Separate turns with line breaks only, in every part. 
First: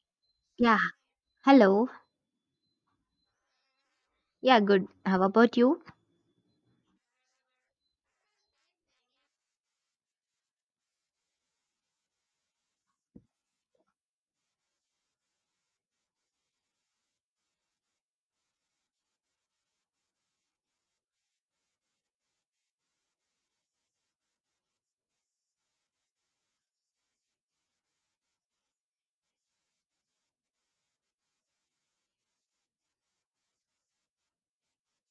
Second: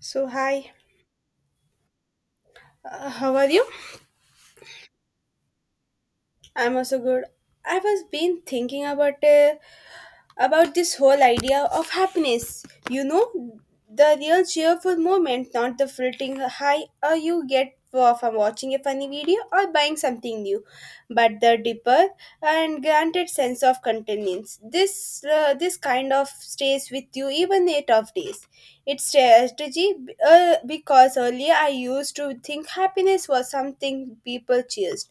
So, hi,
Yeah, hello.
how are you?
Yeah, good. How about you?
I'm also good. I was been thinking about this whole idea of happiness. You know, the real cheerful moment, not the fleeting high you get from watching a funny video or buying something new, but the deeper and granted sense of contentment. This kind of stays with you even a tough days. It's strategy because earlier I used to think happiness was something people cheered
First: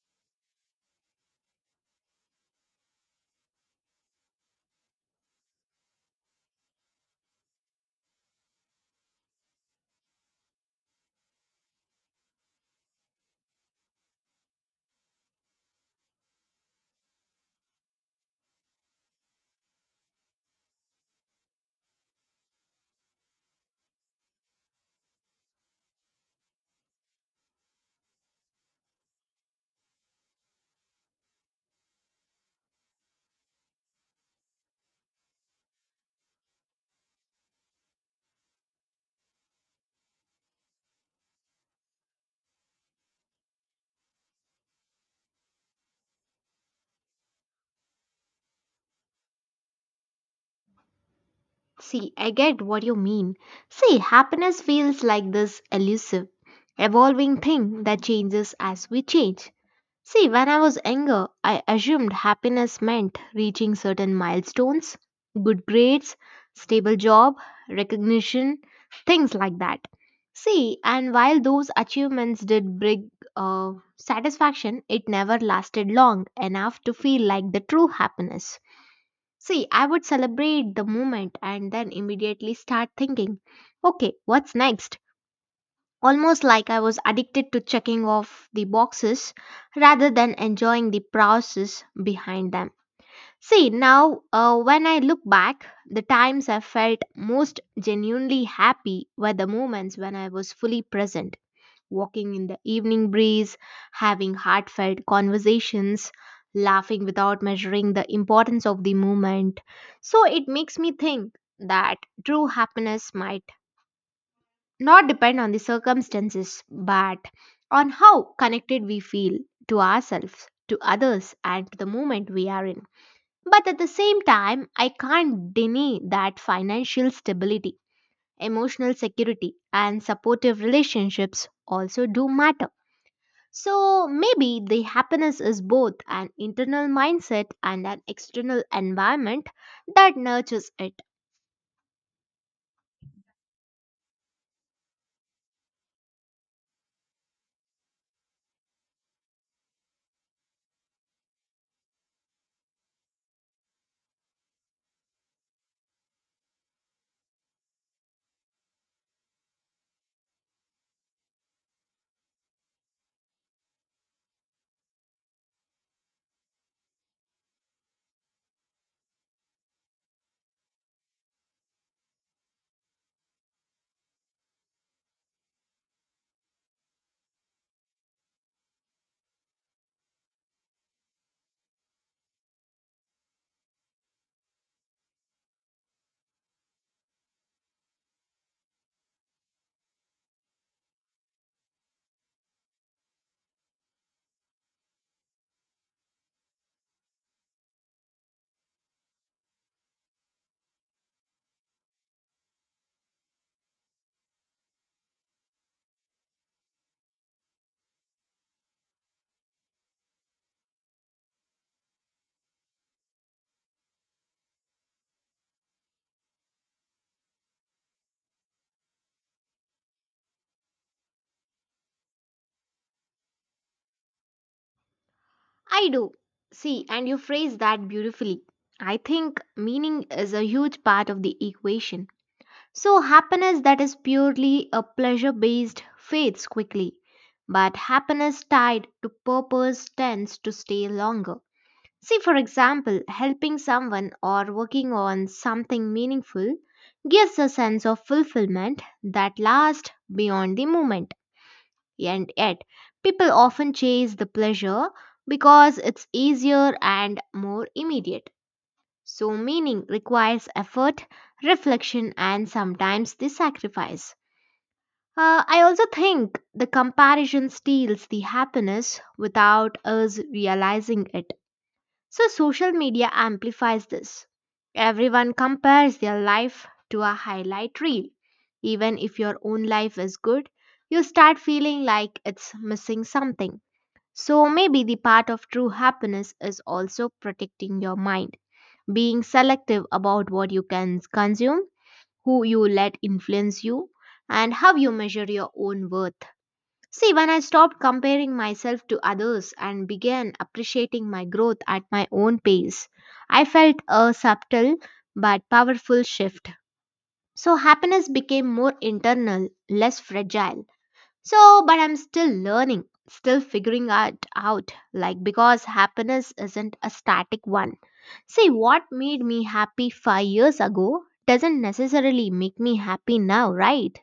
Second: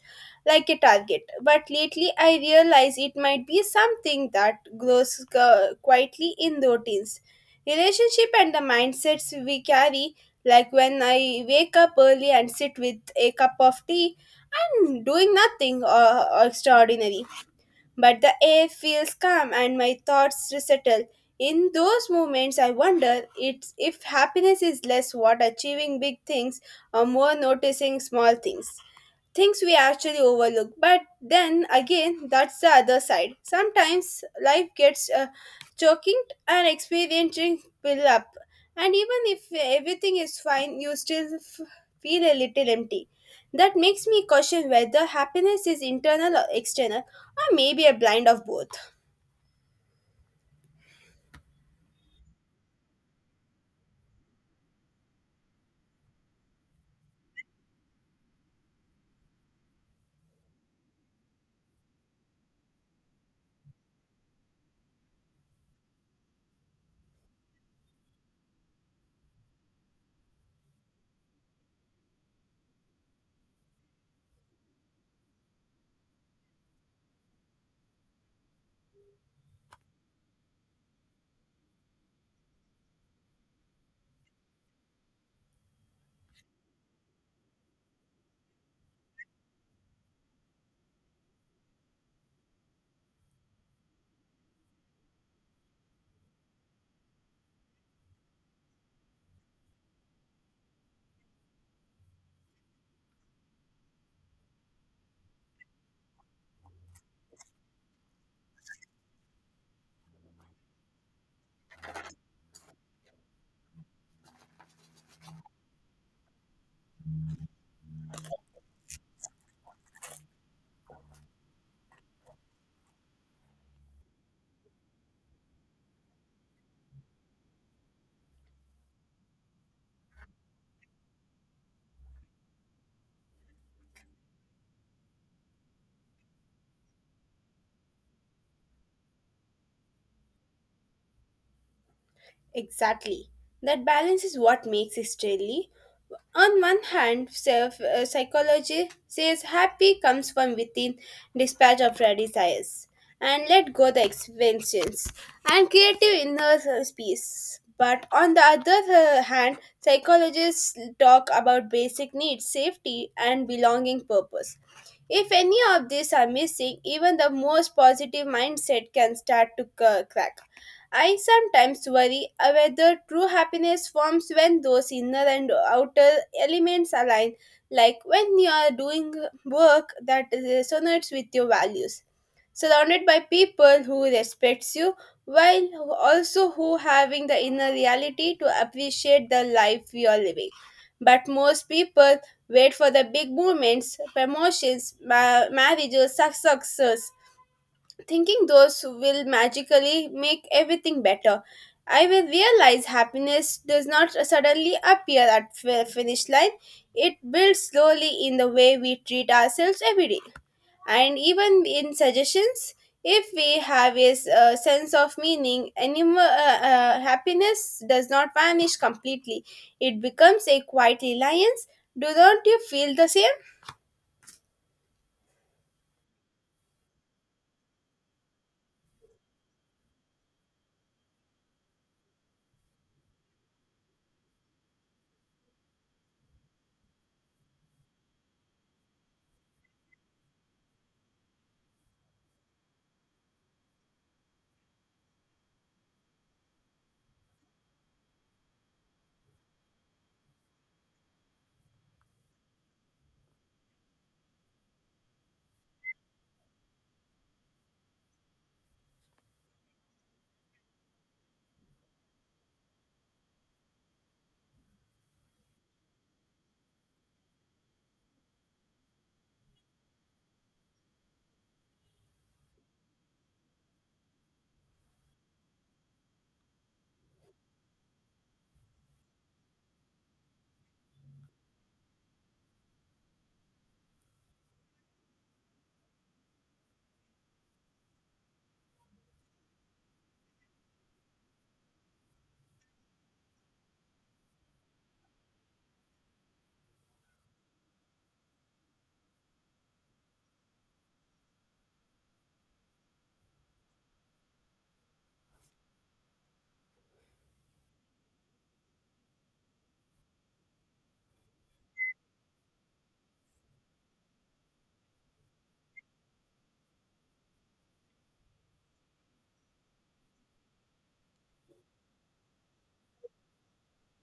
like a target. But lately, I realize it might be something that grows quietly in routines. Relationship and the mindsets we carry, like when I wake up early and sit with a cup of tea, I'm doing nothing extraordinary. But the air feels calm and my thoughts settle. In those moments, I wonder if happiness is less what achieving big things or more noticing small things we actually overlook. But then again, that's the other side. Sometimes life gets choking and experiencing fill up. And even if everything is fine, you still feel a little empty. That makes me question whether happiness is internal or external, or maybe a blind of both.
See, I get what you mean. See, happiness feels like this elusive, evolving thing that changes as we change. See, when I was younger, I assumed happiness meant reaching certain milestones, good grades, stable job, recognition, things like that. See, and while those achievements did bring satisfaction, it never lasted long enough to feel like the true happiness. See, I would celebrate the moment and then immediately start thinking, okay, what's next? Almost like I was addicted to checking off the boxes rather than enjoying the process behind them. See, now when I look back, the times I felt most genuinely happy were the moments when I was fully present walking in the evening breeze, having heartfelt conversations, laughing without measuring the importance of the moment. So it makes me think that true happiness might not depend on the circumstances but on how connected we feel to ourselves, to others, and to the moment we are in. But at the same time, I can't deny that financial stability, emotional security, and supportive relationships also do matter, so maybe the happiness is both an internal mindset and an external environment that nurtures it.
Exactly. That balance is what makes it deadly. On one hand, psychology says happy comes from within, dispatch of our desires, and let go the expansions and creative inner peace. But on the other hand, psychologists talk about basic needs, safety, and belonging purpose. If any of these are missing, even the most positive mindset can start to crack. I sometimes worry whether true happiness forms when those inner and outer elements align, like when you are doing work that resonates with your values, surrounded by people who respects you, while also who having the inner reality to appreciate the life you are living. But most people wait for the big moments, promotions, marriages, success, thinking those will magically make everything better. I will realize happiness does not suddenly appear at finish line. It builds slowly in the way we treat ourselves every day. And even in suggestions, if we have a sense of meaning, happiness does not vanish completely. It becomes a quiet reliance. Do not you feel the same?
I do. See, and you phrase that beautifully. I think meaning is a huge part of the equation. So happiness that is purely a pleasure based fades quickly. But happiness tied to purpose tends to stay longer. See, for example, helping someone or working on something meaningful gives a sense of fulfillment that lasts beyond the moment. And yet, people often chase the pleasure because it's easier and more immediate. So, meaning requires effort, reflection, and sometimes the sacrifice. I also think the comparison steals the happiness without us realizing it, so social media amplifies this. Everyone compares their life to a highlight reel. Even if your own life is good, you start feeling like it's missing something. So maybe the part of true happiness is also protecting your mind, being selective about what you can consume, who you let influence you, and how you measure your own worth. See, when I stopped comparing myself to others and began appreciating my growth at my own pace, I felt a subtle but powerful shift. So, happiness became more internal, less fragile. So, but I'm still learning, still figuring it out, like because happiness isn't a static one. See, what made me happy 5 years ago doesn't necessarily make me happy now, right?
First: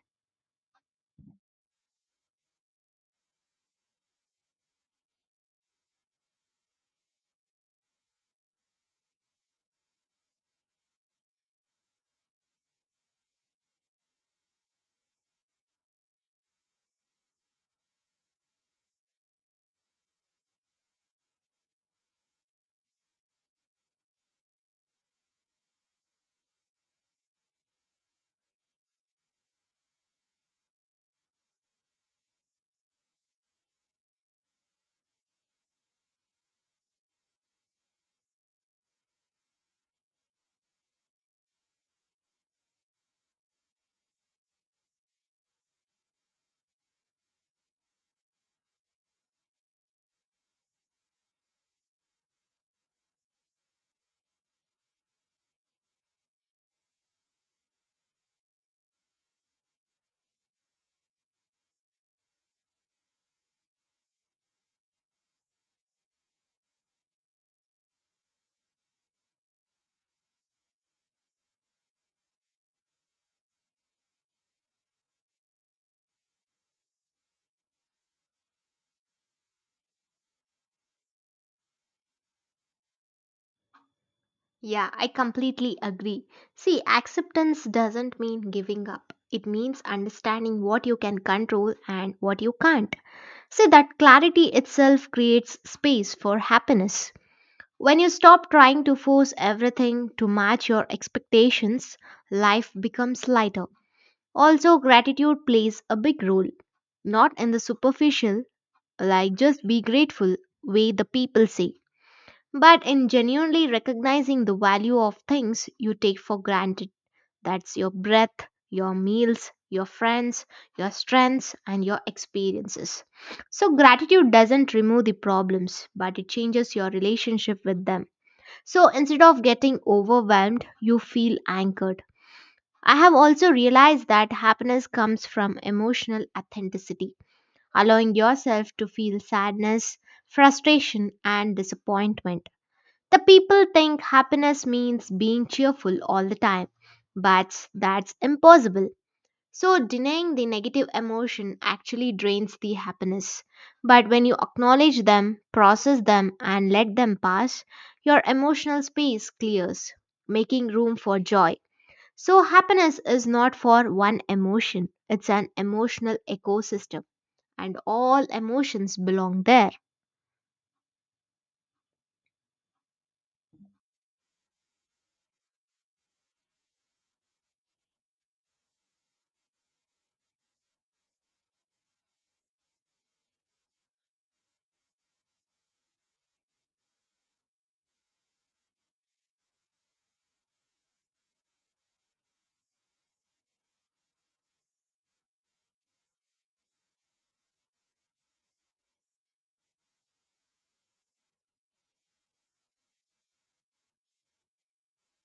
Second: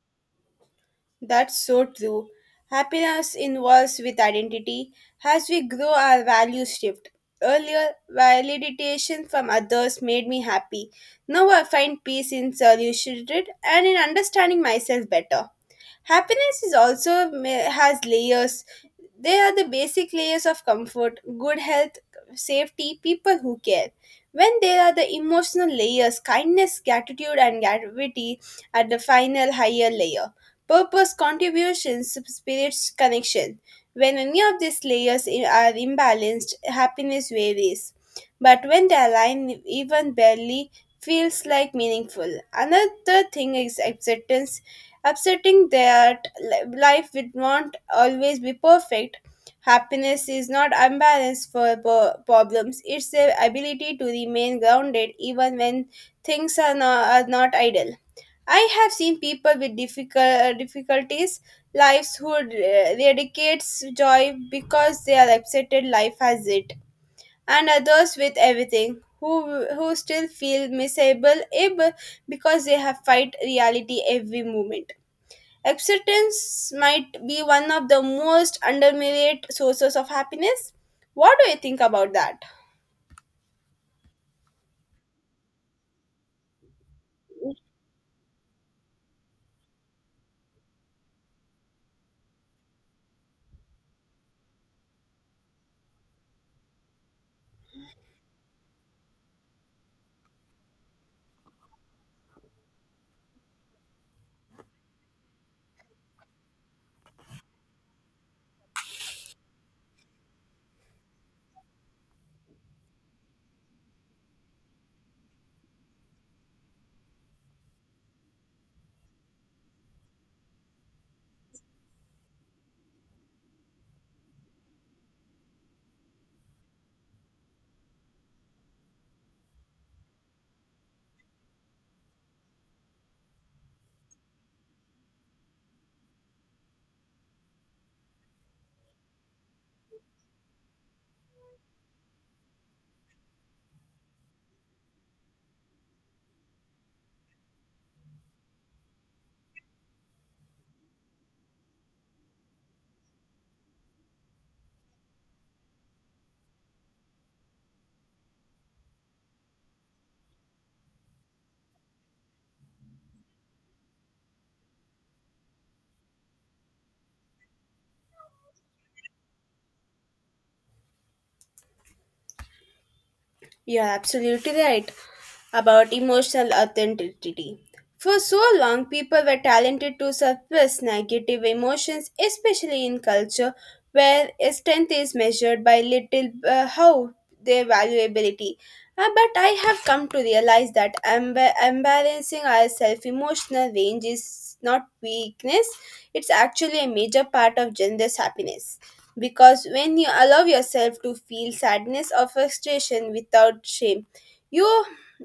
That's so true. Happiness involves with identity. As we grow, our values shift. Earlier, validation from others made me happy. Now I find peace in solitude and in understanding myself better. Happiness is also has layers. They are the basic layers of comfort, good health, safety, people who care. When there are the emotional layers, kindness, gratitude, and gravity at the final higher layer. Purpose, contributions, spirit's connection. When any of these layers are imbalanced, happiness varies. But when they align even barely, feels like meaningful. Another thing is acceptance upsetting that life will not always be perfect. Happiness is not imbalance for problems, it's the ability to remain grounded even when things are not ideal. I have seen people with difficulties, lives who radicates joy because they are upsetted life has it, and others with everything who still feel miserable because they have fight reality every moment. Acceptance might be one of the most underrated sources of happiness. What do you think about that?
Yeah, I completely agree. See, acceptance doesn't mean giving up. It means understanding what you can control and what you can't. See, that clarity itself creates space for happiness. When you stop trying to force everything to match your expectations, life becomes lighter. Also, gratitude plays a big role, not in the superficial, like just be grateful way the people say, but in genuinely recognizing the value of things you take for granted. That's your breath, your meals, your friends, your strengths, and your experiences. So, gratitude doesn't remove the problems, but it changes your relationship with them. So, instead of getting overwhelmed, you feel anchored. I have also realized that happiness comes from emotional authenticity, allowing yourself to feel sadness, frustration, and disappointment. The people think happiness means being cheerful all the time, but that's impossible. So, denying the negative emotion actually drains the happiness. But when you acknowledge them, process them, and let them pass, your emotional space clears, making room for joy. So, happiness is not for one emotion, it's an emotional ecosystem, and all emotions belong there.
You're absolutely right about emotional authenticity. For so long, people were talented to suppress negative emotions, especially in culture where strength is measured by little how their valuability. But I have come to realize that embarrassing ourselves emotional range is not weakness; it's actually a major part of gender's happiness. Because when you allow yourself to feel sadness or frustration without shame, you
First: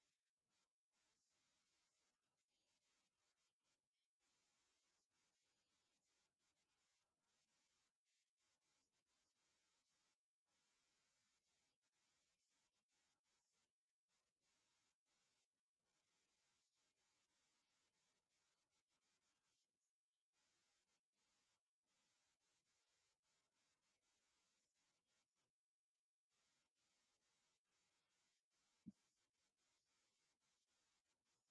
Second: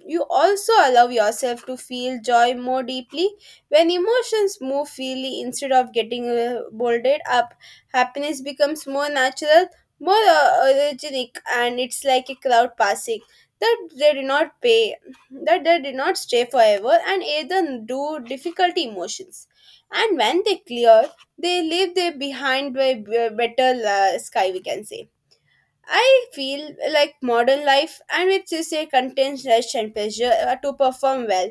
you also allow yourself to feel joy more deeply when emotions move freely instead of getting bolted up, happiness becomes more natural, more originic, and it's like a cloud passing that they do not pay that they do not stay forever, and either do difficult emotions, and when they clear they leave them behind by better sky, we can say. I feel like modern life, and which is a contains rush and pressure to perform well,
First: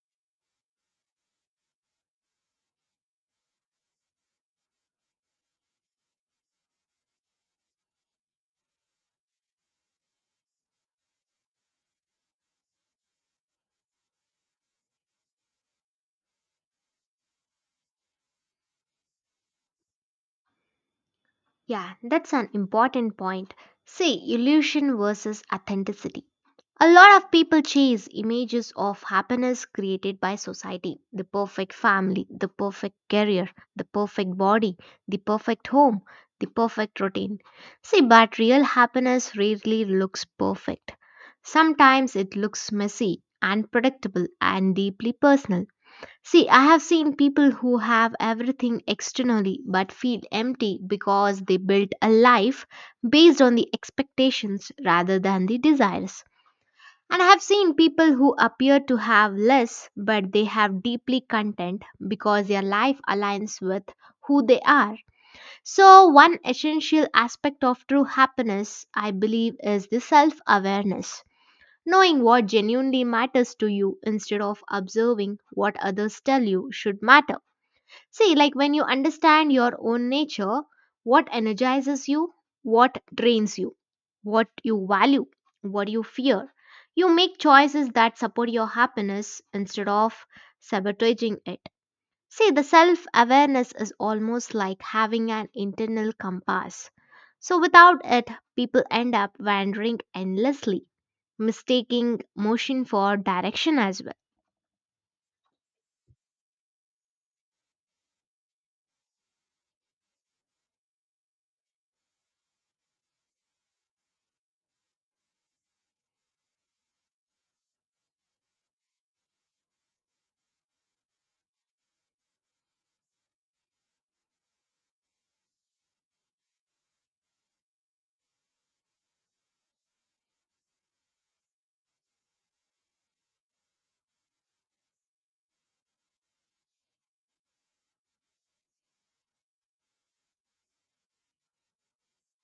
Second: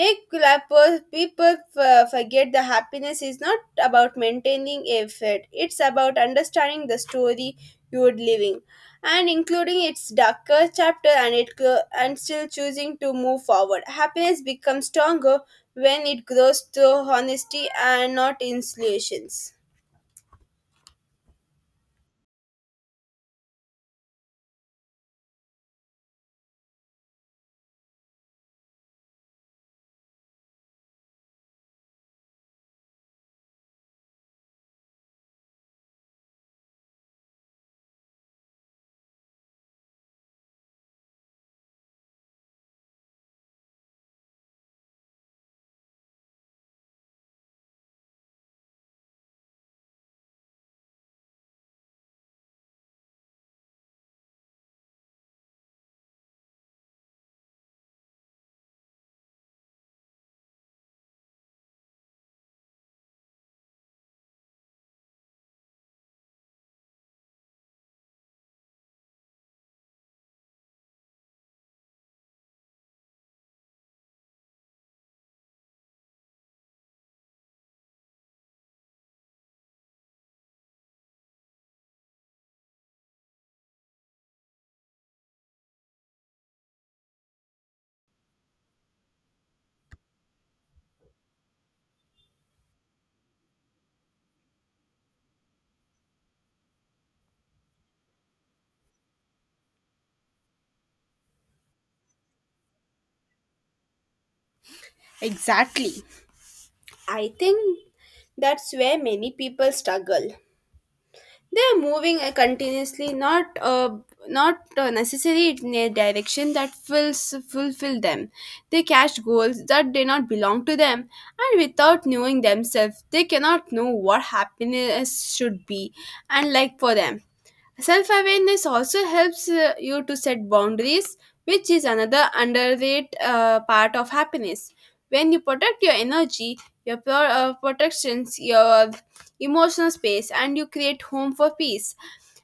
make clappers people forget the happiness is not about maintaining a fit, it's about understanding the story you're living and including its darker chapter, and and still choosing to move forward. Happiness becomes stronger when it grows through honesty and not in solutions.
Yeah, that's an important point. See, illusion versus authenticity. A lot of people chase images of happiness created by society, the perfect family, the perfect career, the perfect body, the perfect home, the perfect routine. See, but real happiness rarely looks perfect. Sometimes it looks messy, unpredictable, and deeply personal. See, I have seen people who have everything externally but feel empty because they built a life based on the expectations rather than the desires. And I have seen people who appear to have less but they have deeply content because their life aligns with who they are. So, one essential aspect of true happiness, I believe, is the self awareness. Knowing what genuinely matters to you instead of observing what others tell you should matter. See, like when you understand your own nature, what energizes you, what drains you, what you value, what you fear, you make choices that support your happiness instead of sabotaging it. See, the self awareness is almost like having an internal compass. So, without it, people end up wandering endlessly, mistaking motion for direction as well.
Exactly. I think that's where many people struggle. They are moving continuously, not not necessarily in a direction that fills fulfill them. They catch goals that do not belong to them, and without knowing themselves, they cannot know what happiness should be and like for them. Self awareness also helps you to set boundaries, which is another underrated part of happiness. When you protect your energy, protections, your emotional space, and you create home for peace.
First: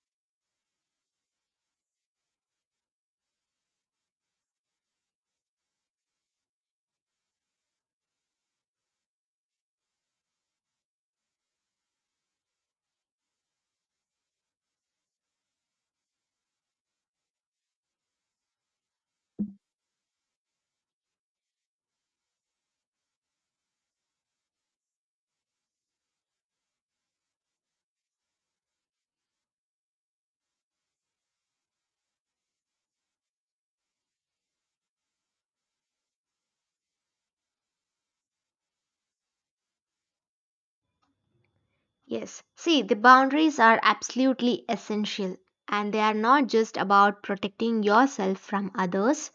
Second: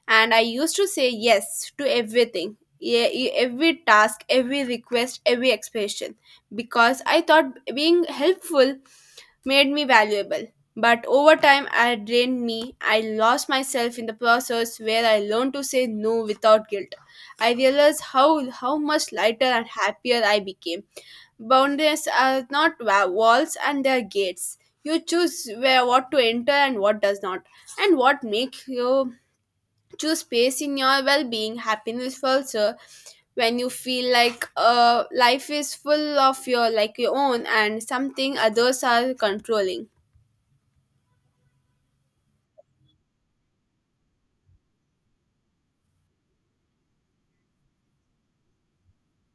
And I used to say yes to everything. Yeah, every task, every request, every expression, because I thought being helpful made me valuable. But over time, I drained me. I lost myself in the process where I learned to say no without guilt. I realized how much lighter and happier I became. Boundaries are not walls, and they are gates. You choose where what to enter and what does not, and what make you choose space in your well-being. Happiness also when you feel like life is full of your like your own and something others are controlling.
Yes. See, the boundaries are absolutely essential and they are not just about protecting yourself from others,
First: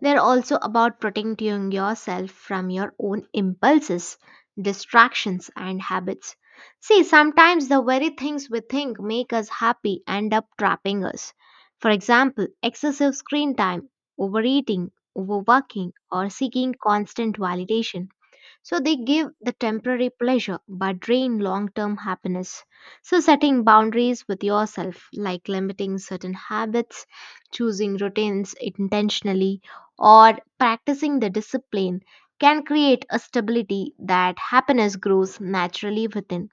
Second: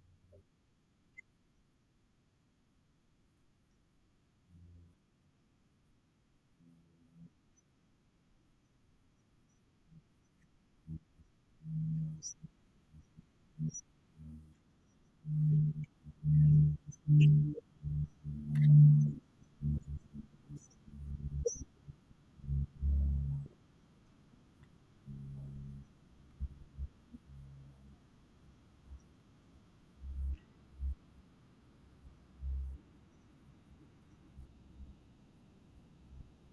they're also about protecting yourself from your own impulses, distractions, and habits. See, sometimes the very things we think make us happy end up trapping us. For example, excessive screen time, overeating, overworking, or seeking constant validation. So they give the temporary pleasure but drain long term happiness. So setting boundaries with yourself, like limiting certain habits, choosing routines intentionally, or practicing the discipline, can create a stability that happiness grows naturally within.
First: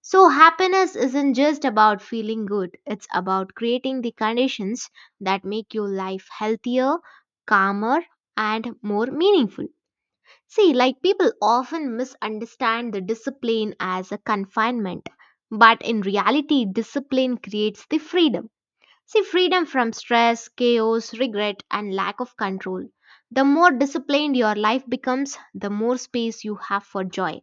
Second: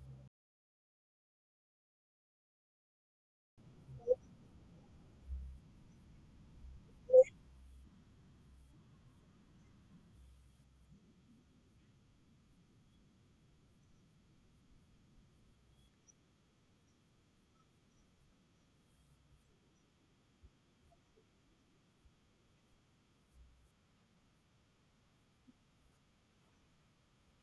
So, happiness isn't just about feeling good, it's about creating the conditions that make your life healthier, calmer, and more meaningful. See, like people often misunderstand the discipline as a confinement, but in reality, discipline creates the freedom. See, freedom from stress, chaos, regret, and lack of control. The more disciplined your life becomes, the more space you have for joy.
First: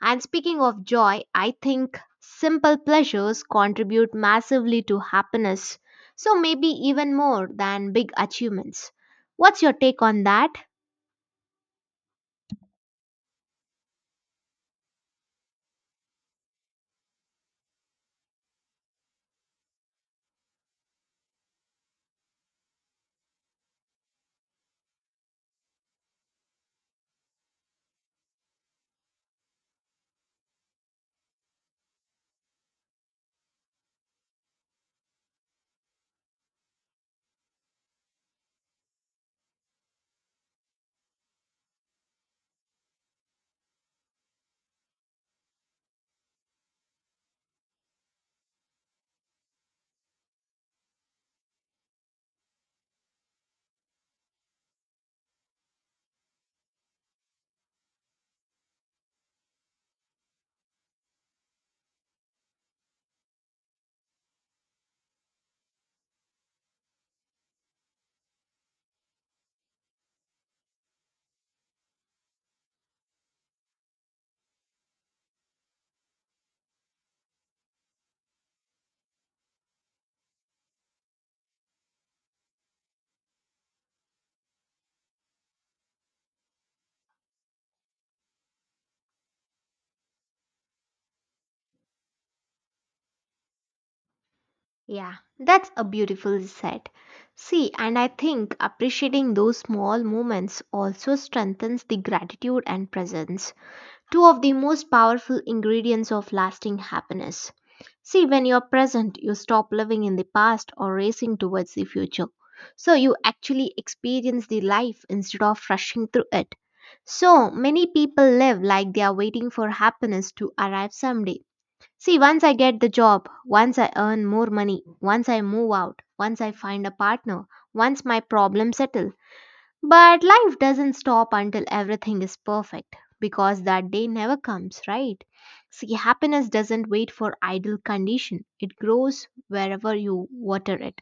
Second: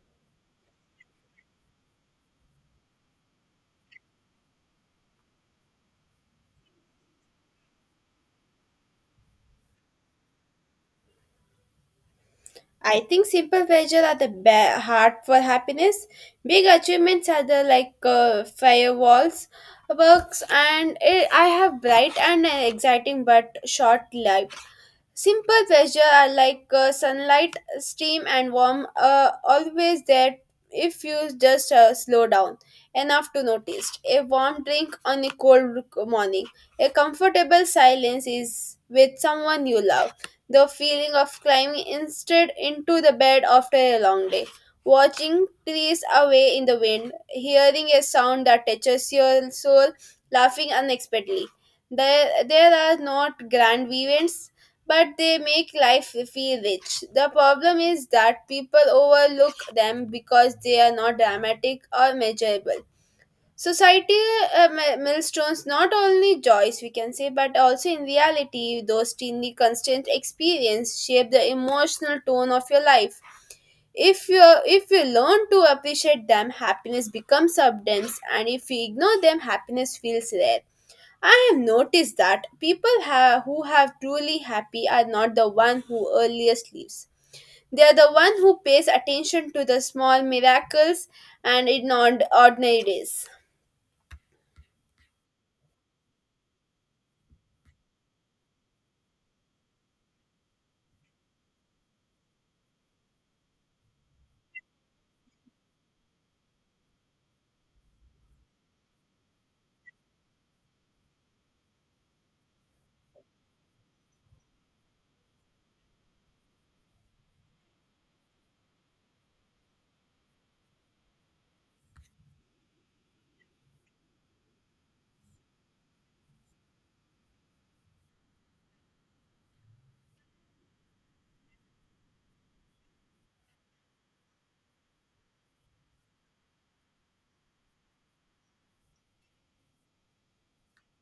And speaking of joy, I think simple pleasures contribute massively to happiness, so maybe even more than big achievements. What's your take on that?
I think simple pleasure are the heart for happiness. Big achievements are the like firewalls, works, and eh, I have bright and exciting but short life. Simple pleasure are like sunlight, steam, and warm, always there if you just slow down enough to notice. A warm drink on a cold morning, a comfortable silence is with someone you love, the feeling of climbing instead into the bed after a long day, watching trees away in the wind, hearing a sound that touches your soul, laughing unexpectedly. There are not grand events but they make life feel rich. The problem is that people overlook them because they are not dramatic or measurable. Society mi- milestones not only joys, we can say, but also in reality, those teeny constant experience shape the emotional tone of your life. If you learn to appreciate them, happiness becomes abundance, and if you ignore them, happiness feels rare. I have noticed that people who have truly happy are not the one who earliest leaves. They are the one who pays attention to the small miracles and in ordinary days.
Yeah, that's a beautiful set. See, and I think appreciating those small moments also strengthens the gratitude and presence, two of the most powerful ingredients of lasting happiness. See, when you're present, you stop living in the past or racing towards the future. So you actually experience the life instead of rushing through it. So many people live like they are waiting for happiness to arrive someday. See, once I get the job, once I earn more money, once I move out, once I find a partner, once my problems settle. But life doesn't stop until everything is perfect because that day never comes, right? See, happiness doesn't wait for ideal condition. It grows wherever you water it,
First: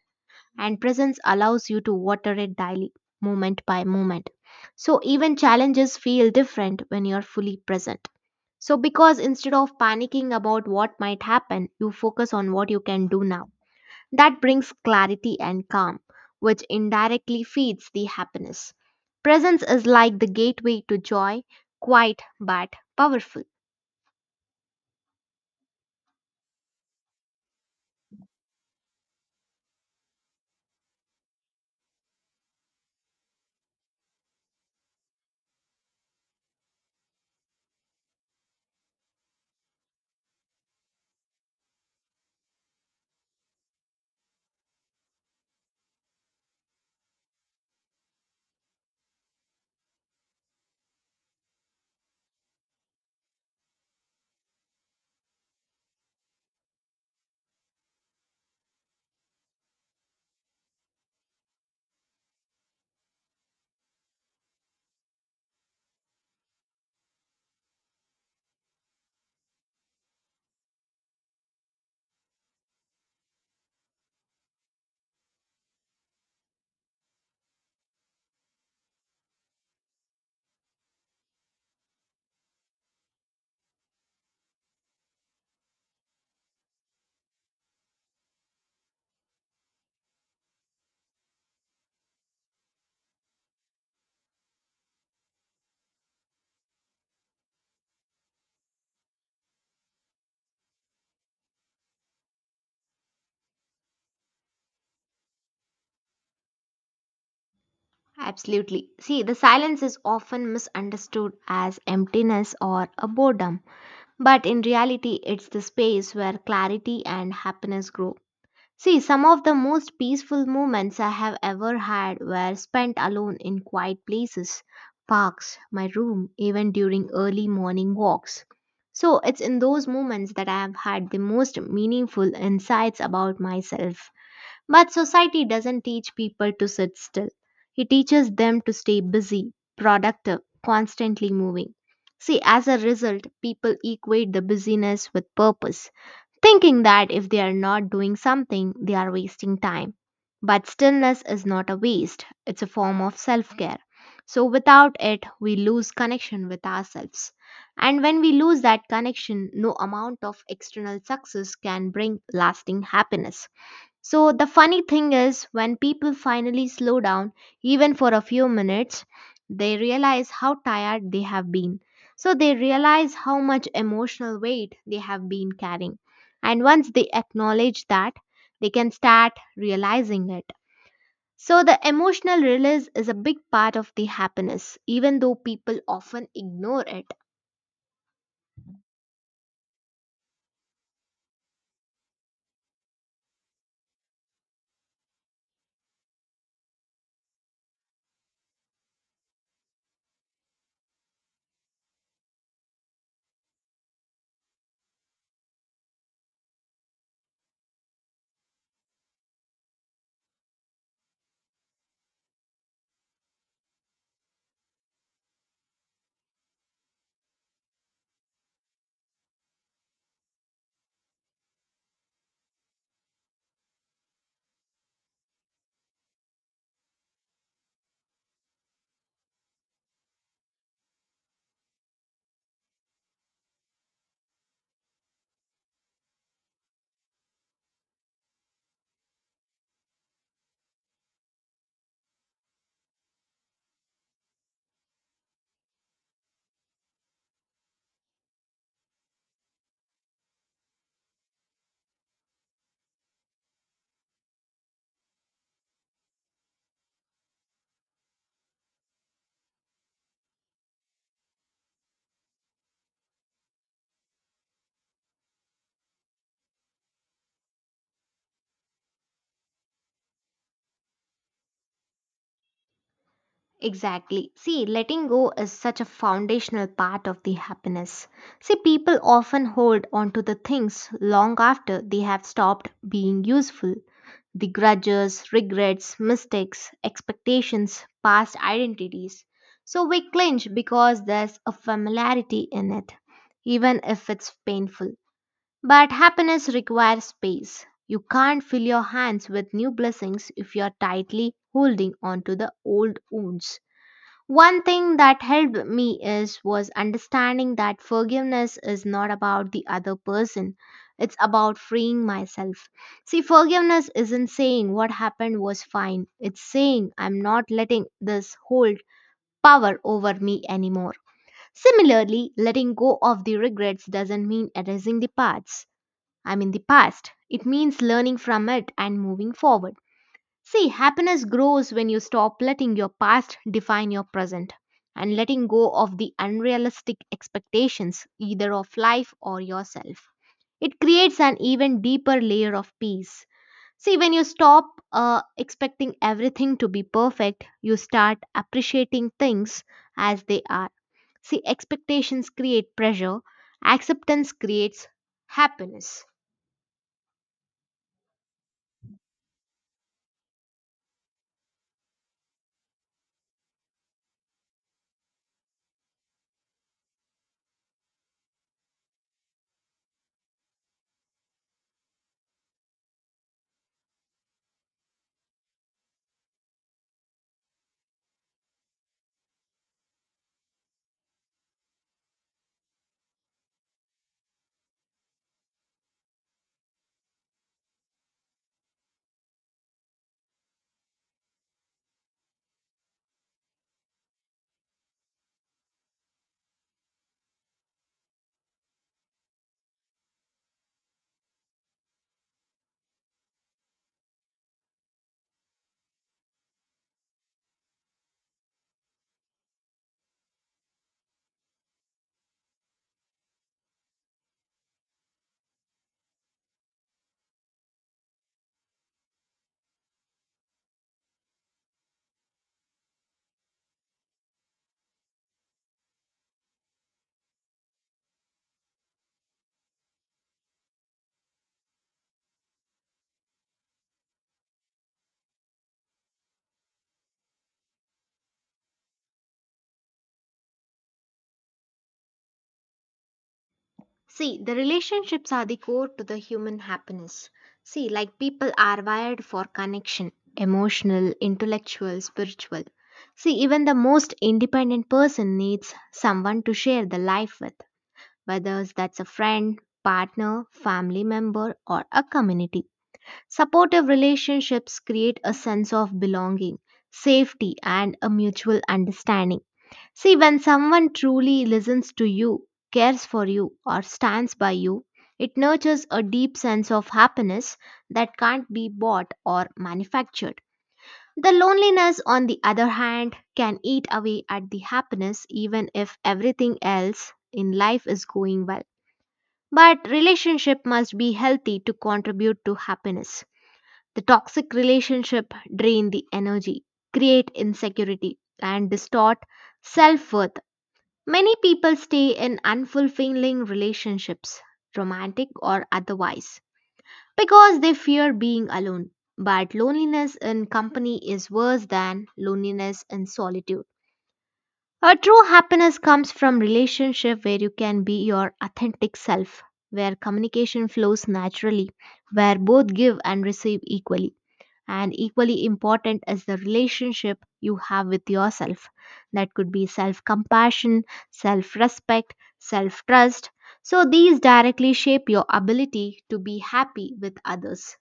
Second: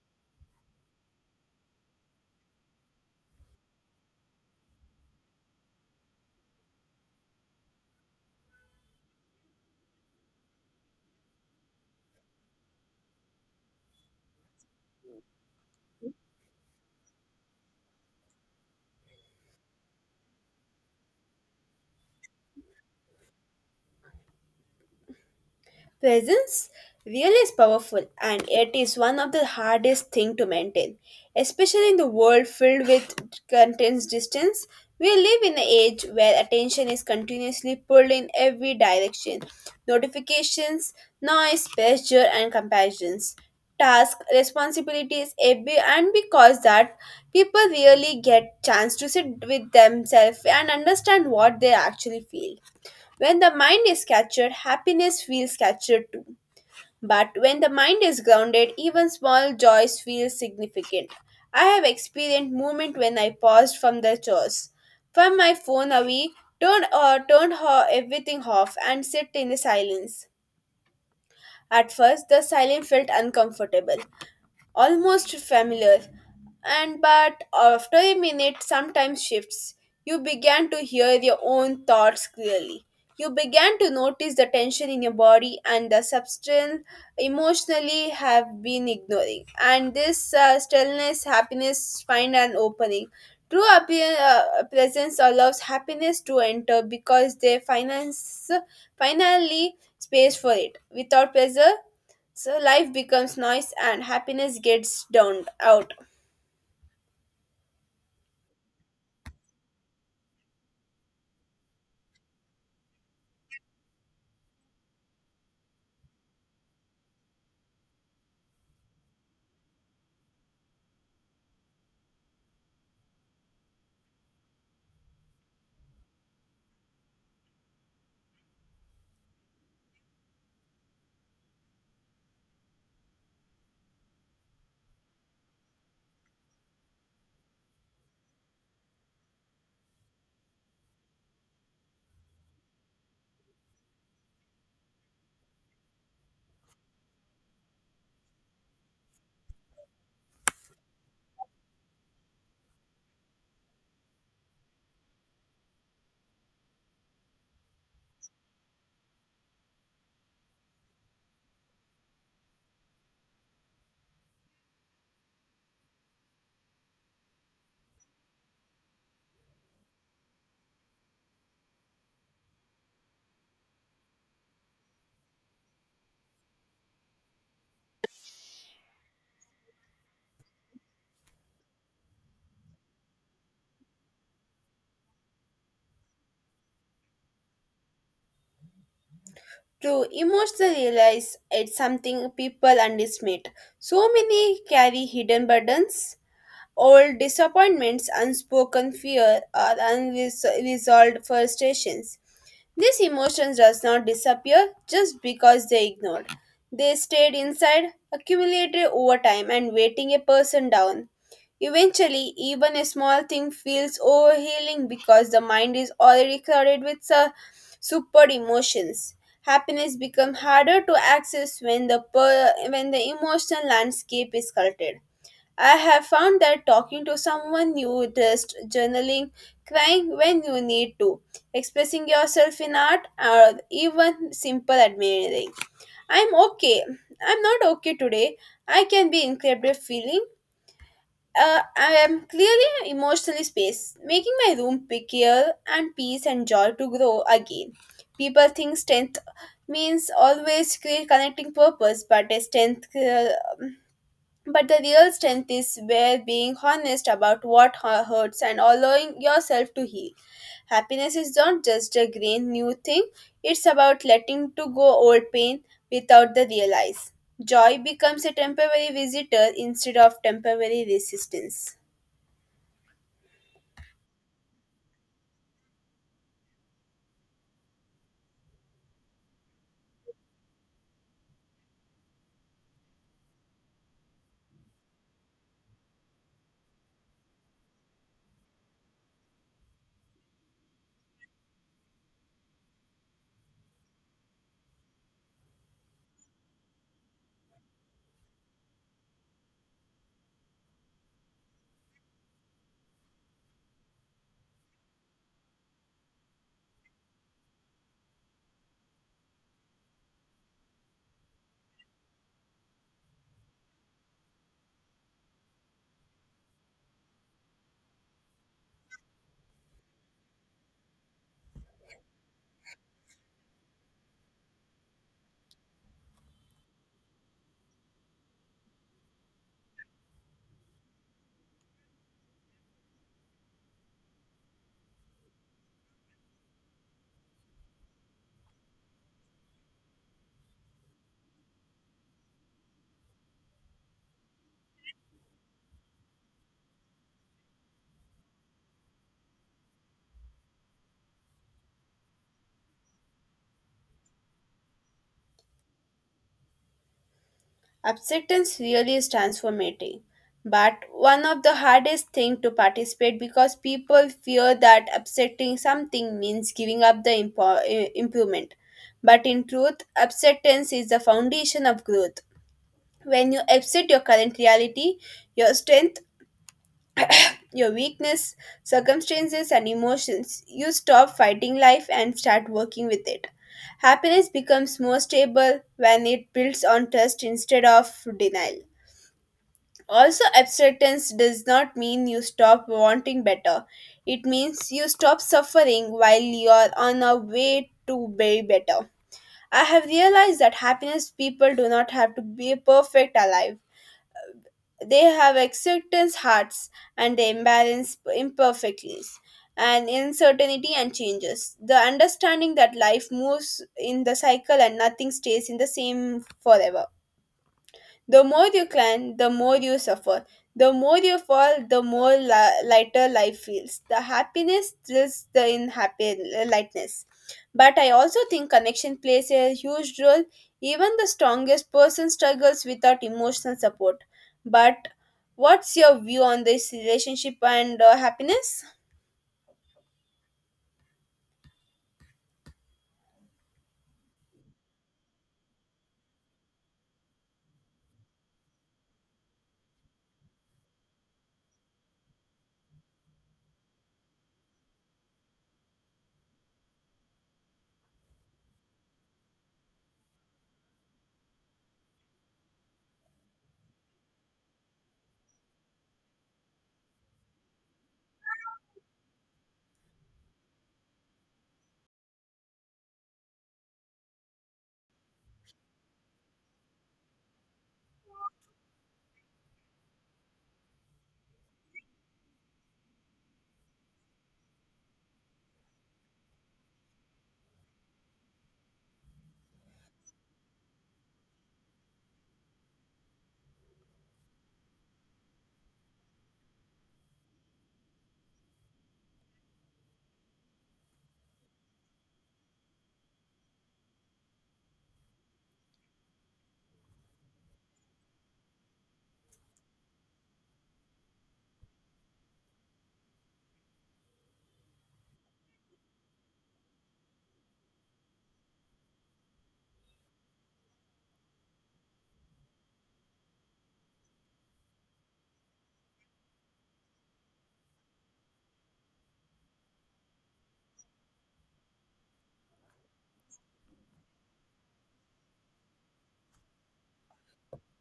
and presence allows you to water it daily, moment by moment. So even challenges feel different when you're fully present. So, because instead of panicking about what might happen, you focus on what you can do now. That brings clarity and calm, which indirectly feeds the happiness. Presence is like the gateway to joy, quiet but powerful.
Presence really is powerful, and it is one of the hardest thing to maintain, especially in the world filled with contents distance. We live in an age where attention is continuously pulled in every direction. Notifications, noise, pressure and comparisons, task, responsibilities, every and because that people really get chance to sit with themselves and understand what they actually feel. When the mind is captured, happiness feels captured too. But when the mind is grounded, even small joys feel significant. I have experienced moments when I paused from the chores, from my phone away, turned everything off, and sit in silence. At first, the silence felt uncomfortable, almost familiar, and but after a minute, sometimes shifts. You began to hear your own thoughts clearly. You began to notice the tension in your body and the substance emotionally have been ignoring. And this stillness, happiness find an opening. Presence allows happiness to enter because they finance finally space for it without pressure, so life becomes noise and happiness gets downed out.
Absolutely. See, the silence is often misunderstood as emptiness or a boredom, but in reality, it's the space where clarity and happiness grow. See, some of the most peaceful moments I have ever had were spent alone in quiet places, parks, my room, even during early morning walks. So, it's in those moments that I have had the most meaningful insights about myself. But society doesn't teach people to sit still. It teaches them to stay busy, productive, constantly moving. See, as a result, people equate the busyness with purpose, thinking that if they are not doing something, they are wasting time. But stillness is not a waste, it's a form of self care. So, without it, we lose connection with ourselves. And when we lose that connection, no amount of external success can bring lasting happiness. So the funny thing is, when people finally slow down, even for a few minutes, they realize how tired they have been. So they realize how much emotional weight they have been carrying. And once they acknowledge that, they can start realizing it. So the emotional release is a big part of the happiness, even though people often ignore it.
To emotionally realize it's something people underestimate. So many carry hidden burdens, old disappointments, unspoken fear, or unresolved frustrations. These emotions does not disappear just because they ignored. They stayed inside, accumulated over time and weighting a person down. Eventually, even a small thing feels overhealing because the mind is already crowded with super emotions. Happiness becomes harder to access when when the emotional landscape is cluttered. I have found that talking to someone new, just journaling, crying when you need to, expressing yourself in art, or even simple admiring. I'm okay. I'm not okay today. I can be incredibly feeling. I am clearly emotionally space, making my room pickier and peace and joy to grow again. People think strength means always create connecting purpose, but a strength but the real strength is where being honest about what hurts and allowing yourself to heal. Happiness is not just a green new thing, it's about letting to go old pain without the realize. Joy becomes a temporary visitor instead of temporary resistance.
Exactly. See, letting go is such a foundational part of the happiness. See, people often hold onto the things long after they have stopped being useful. The grudges, regrets, mistakes, expectations, past identities. So we clinch because there's a familiarity in it, even if it's painful. But happiness requires space. You can't fill your hands with new blessings if you're tightly holding onto the old wounds. One thing that helped me is was understanding that forgiveness is not about the other person. It's about freeing myself. See, forgiveness isn't saying what happened was fine. It's saying I'm not letting this hold power over me anymore. Similarly, letting go of the regrets doesn't mean erasing the past. I mean the past. It means learning from it and moving forward. See, happiness grows when you stop letting your past define your present and letting go of the unrealistic expectations either of life or yourself. It creates an even deeper layer of peace. See, when you stop expecting everything to be perfect, you start appreciating things as they are. See, expectations create pressure, acceptance creates happiness.
Acceptance really is transformative, but one of the hardest thing to participate because people fear that accepting something means giving up the improvement. But in truth, acceptance is the foundation of growth. When you accept your current reality, your strength, your weakness, circumstances, and emotions, you stop fighting life and start working with it. Happiness becomes more stable when it builds on trust instead of denial. Also, abstinence does not mean you stop wanting better. It means you stop suffering while you are on a way to be better. I have realized that happiness people do not have to be perfect alive. They have acceptance hearts and they embrace imperfectness and uncertainty and changes. The understanding that life moves in the cycle and nothing stays in the same forever. The more you climb, the more you suffer. The more you fall, the more lighter life feels. The happiness thrills the in happy lightness. But I also think connection plays a huge role. Even the strongest person struggles without emotional support. But what's your view on this relationship and happiness?
See, the relationships are the core to the human happiness. See, like people are wired for connection, emotional, intellectual, spiritual. See, even the most independent person needs someone to share the life with, whether that's a friend, partner, family member, or a community. Supportive relationships create a sense of belonging, safety, and a mutual understanding. See, when someone truly listens to you, cares for you, or stands by you, it nurtures a deep sense of happiness that can't be bought or manufactured. The loneliness, on the other hand, can eat away at the happiness even if everything else in life is going well. But relationship must be healthy to contribute to happiness. The toxic relationship drain the energy, create insecurity, and distort self-worth. Many people stay in unfulfilling relationships, romantic or otherwise, because they fear being alone. But loneliness in company is worse than loneliness in solitude. A true happiness comes from relationship where you can be your authentic self, where communication flows naturally, where both give and receive equally. And equally important is the relationship you have with yourself. That could be self compassion, self respect, self trust. So these directly shape your ability to be happy with others.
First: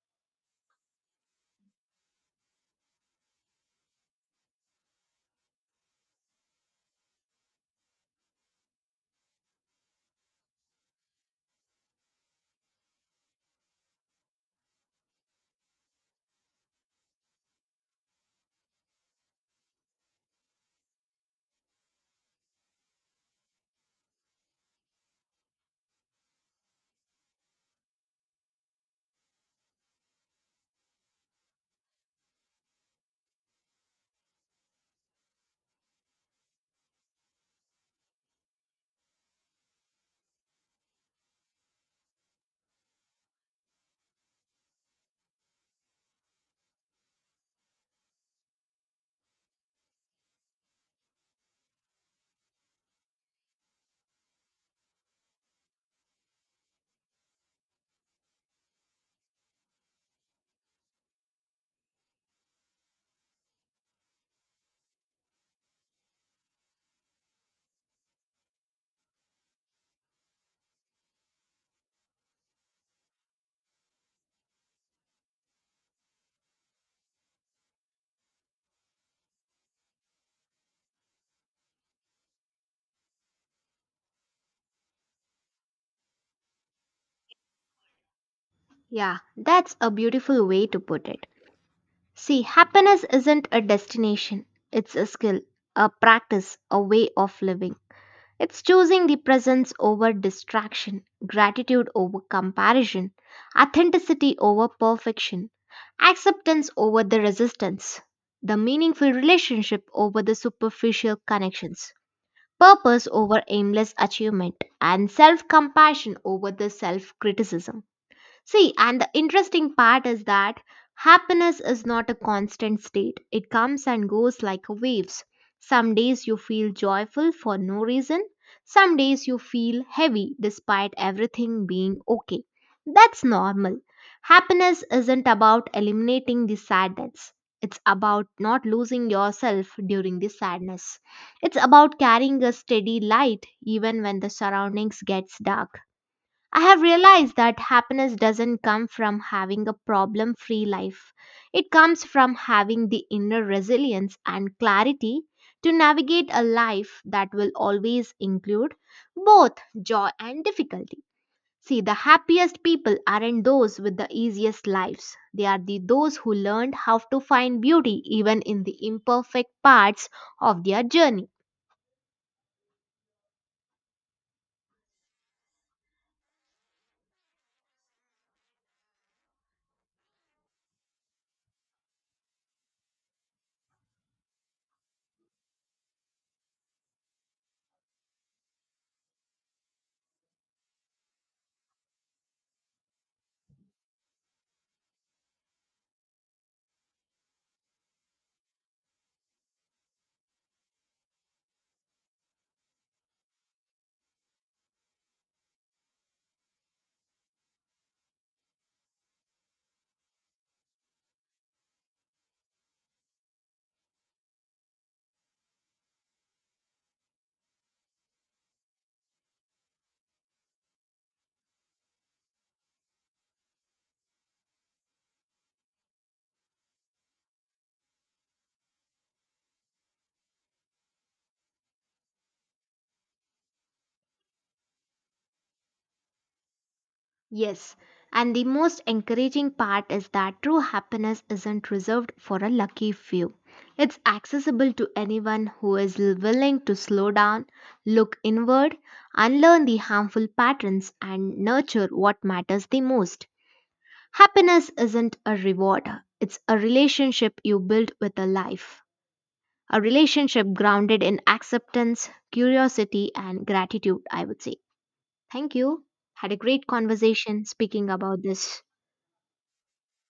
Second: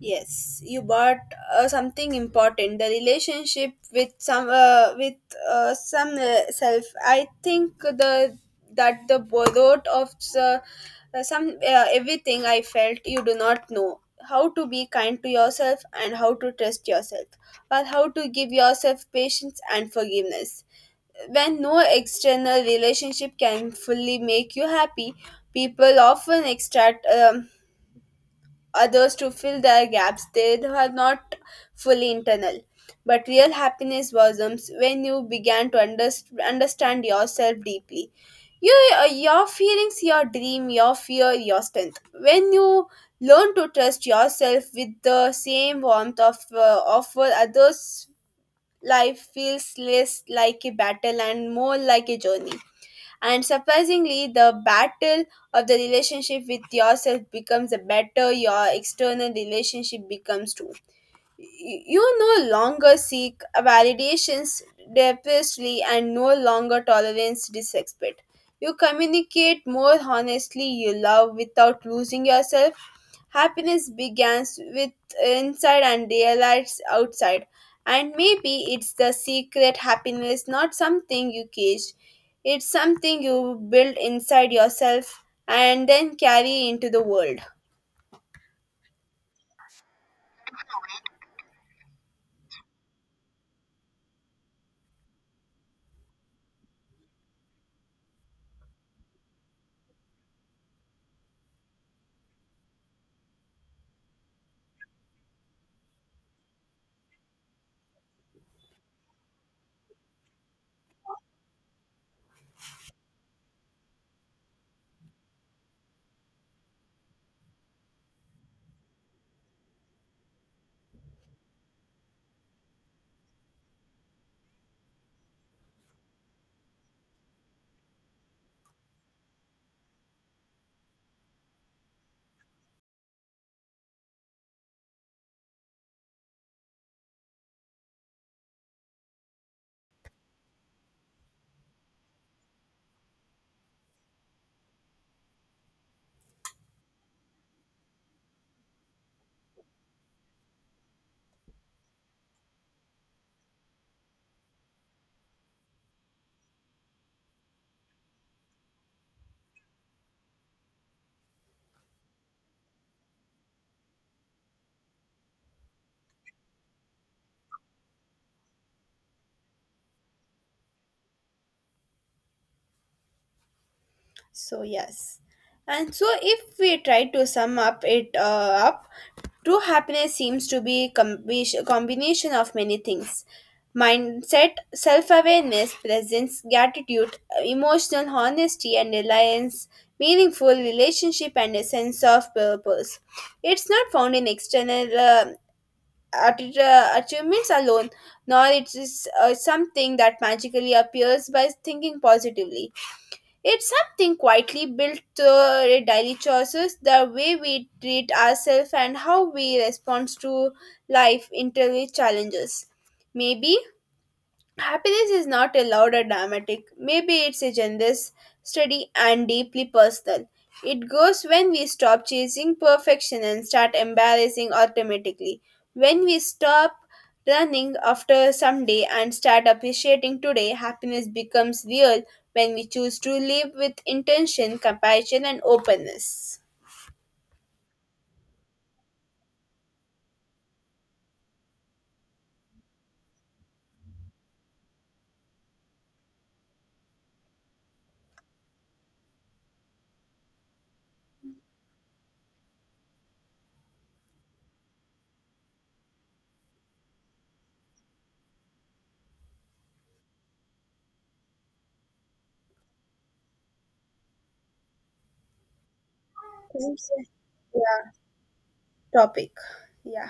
Yes, you bought something important. The relationship with some self. I think the that the borrowed of the, some everything I felt you do not know how to be kind to yourself and how to trust yourself or how to give yourself patience and forgiveness. When no external relationship can fully make you happy, people often extract others to fill their gaps they are not fully internal. But real happiness blossoms when you began to understand yourself deeply. Your feelings, your dream, your fear, your strength. When you learn to trust yourself with the same warmth of offer others, life feels less like a battle and more like a journey. And surprisingly, the battle of the relationship with yourself becomes a better your external relationship becomes too. You no longer seek validations depthly and no longer tolerance disrespect. You communicate more honestly, you love without losing yourself. Happiness begins with inside and realized outside. And maybe it's the secret happiness, not something you cage. It's something you build inside yourself and then carry into the world.
Yeah, that's a beautiful way to put it. See, happiness isn't a destination, it's a skill, a practice, a way of living. It's choosing the presence over distraction, gratitude over comparison, authenticity over perfection, acceptance over the resistance, the meaningful relationship over the superficial connections, purpose over aimless achievement, and self compassion over the self criticism. See, and the interesting part is that happiness is not a constant state. It comes and goes like waves. Some days you feel joyful for no reason. Some days you feel heavy despite everything being okay. That's normal. Happiness isn't about eliminating the sadness. It's about not losing yourself during the sadness. It's about carrying a steady light even when the surroundings gets dark. I have realized that happiness doesn't come from having a problem free life. It comes from having the inner resilience and clarity to navigate a life that will always include both joy and difficulty. See, the happiest people aren't those with the easiest lives. They are the those who learned how to find beauty even in the imperfect parts of their journey.
So yes. And so if we try to sum up it up, true happiness seems to be combination of many things. Mindset, self-awareness, presence, gratitude, emotional honesty and reliance, meaningful relationship and a sense of purpose. It's not found in external achievements alone, nor it is something that magically appears by thinking positively. It's something quietly built through daily choices, the way we treat ourselves and how we respond to life interview challenges. Maybe happiness is not allowed or dramatic. Maybe it's a generous, steady, and deeply personal. It goes when we stop chasing perfection and start embracing automatically. When we stop running after someday and start appreciating today, happiness becomes real when we choose to live with intention, compassion, and openness.
Yes, and the most encouraging part is that true happiness isn't reserved for a lucky few. It's accessible to anyone who is willing to slow down, look inward, unlearn the harmful patterns, and nurture what matters the most. Happiness isn't a reward, it's a relationship you build with a life. A relationship grounded in acceptance, curiosity, and gratitude, I would say. Thank you. Had a great
Thank you.
conversation
Yeah,
speaking about this.
topic. Yeah.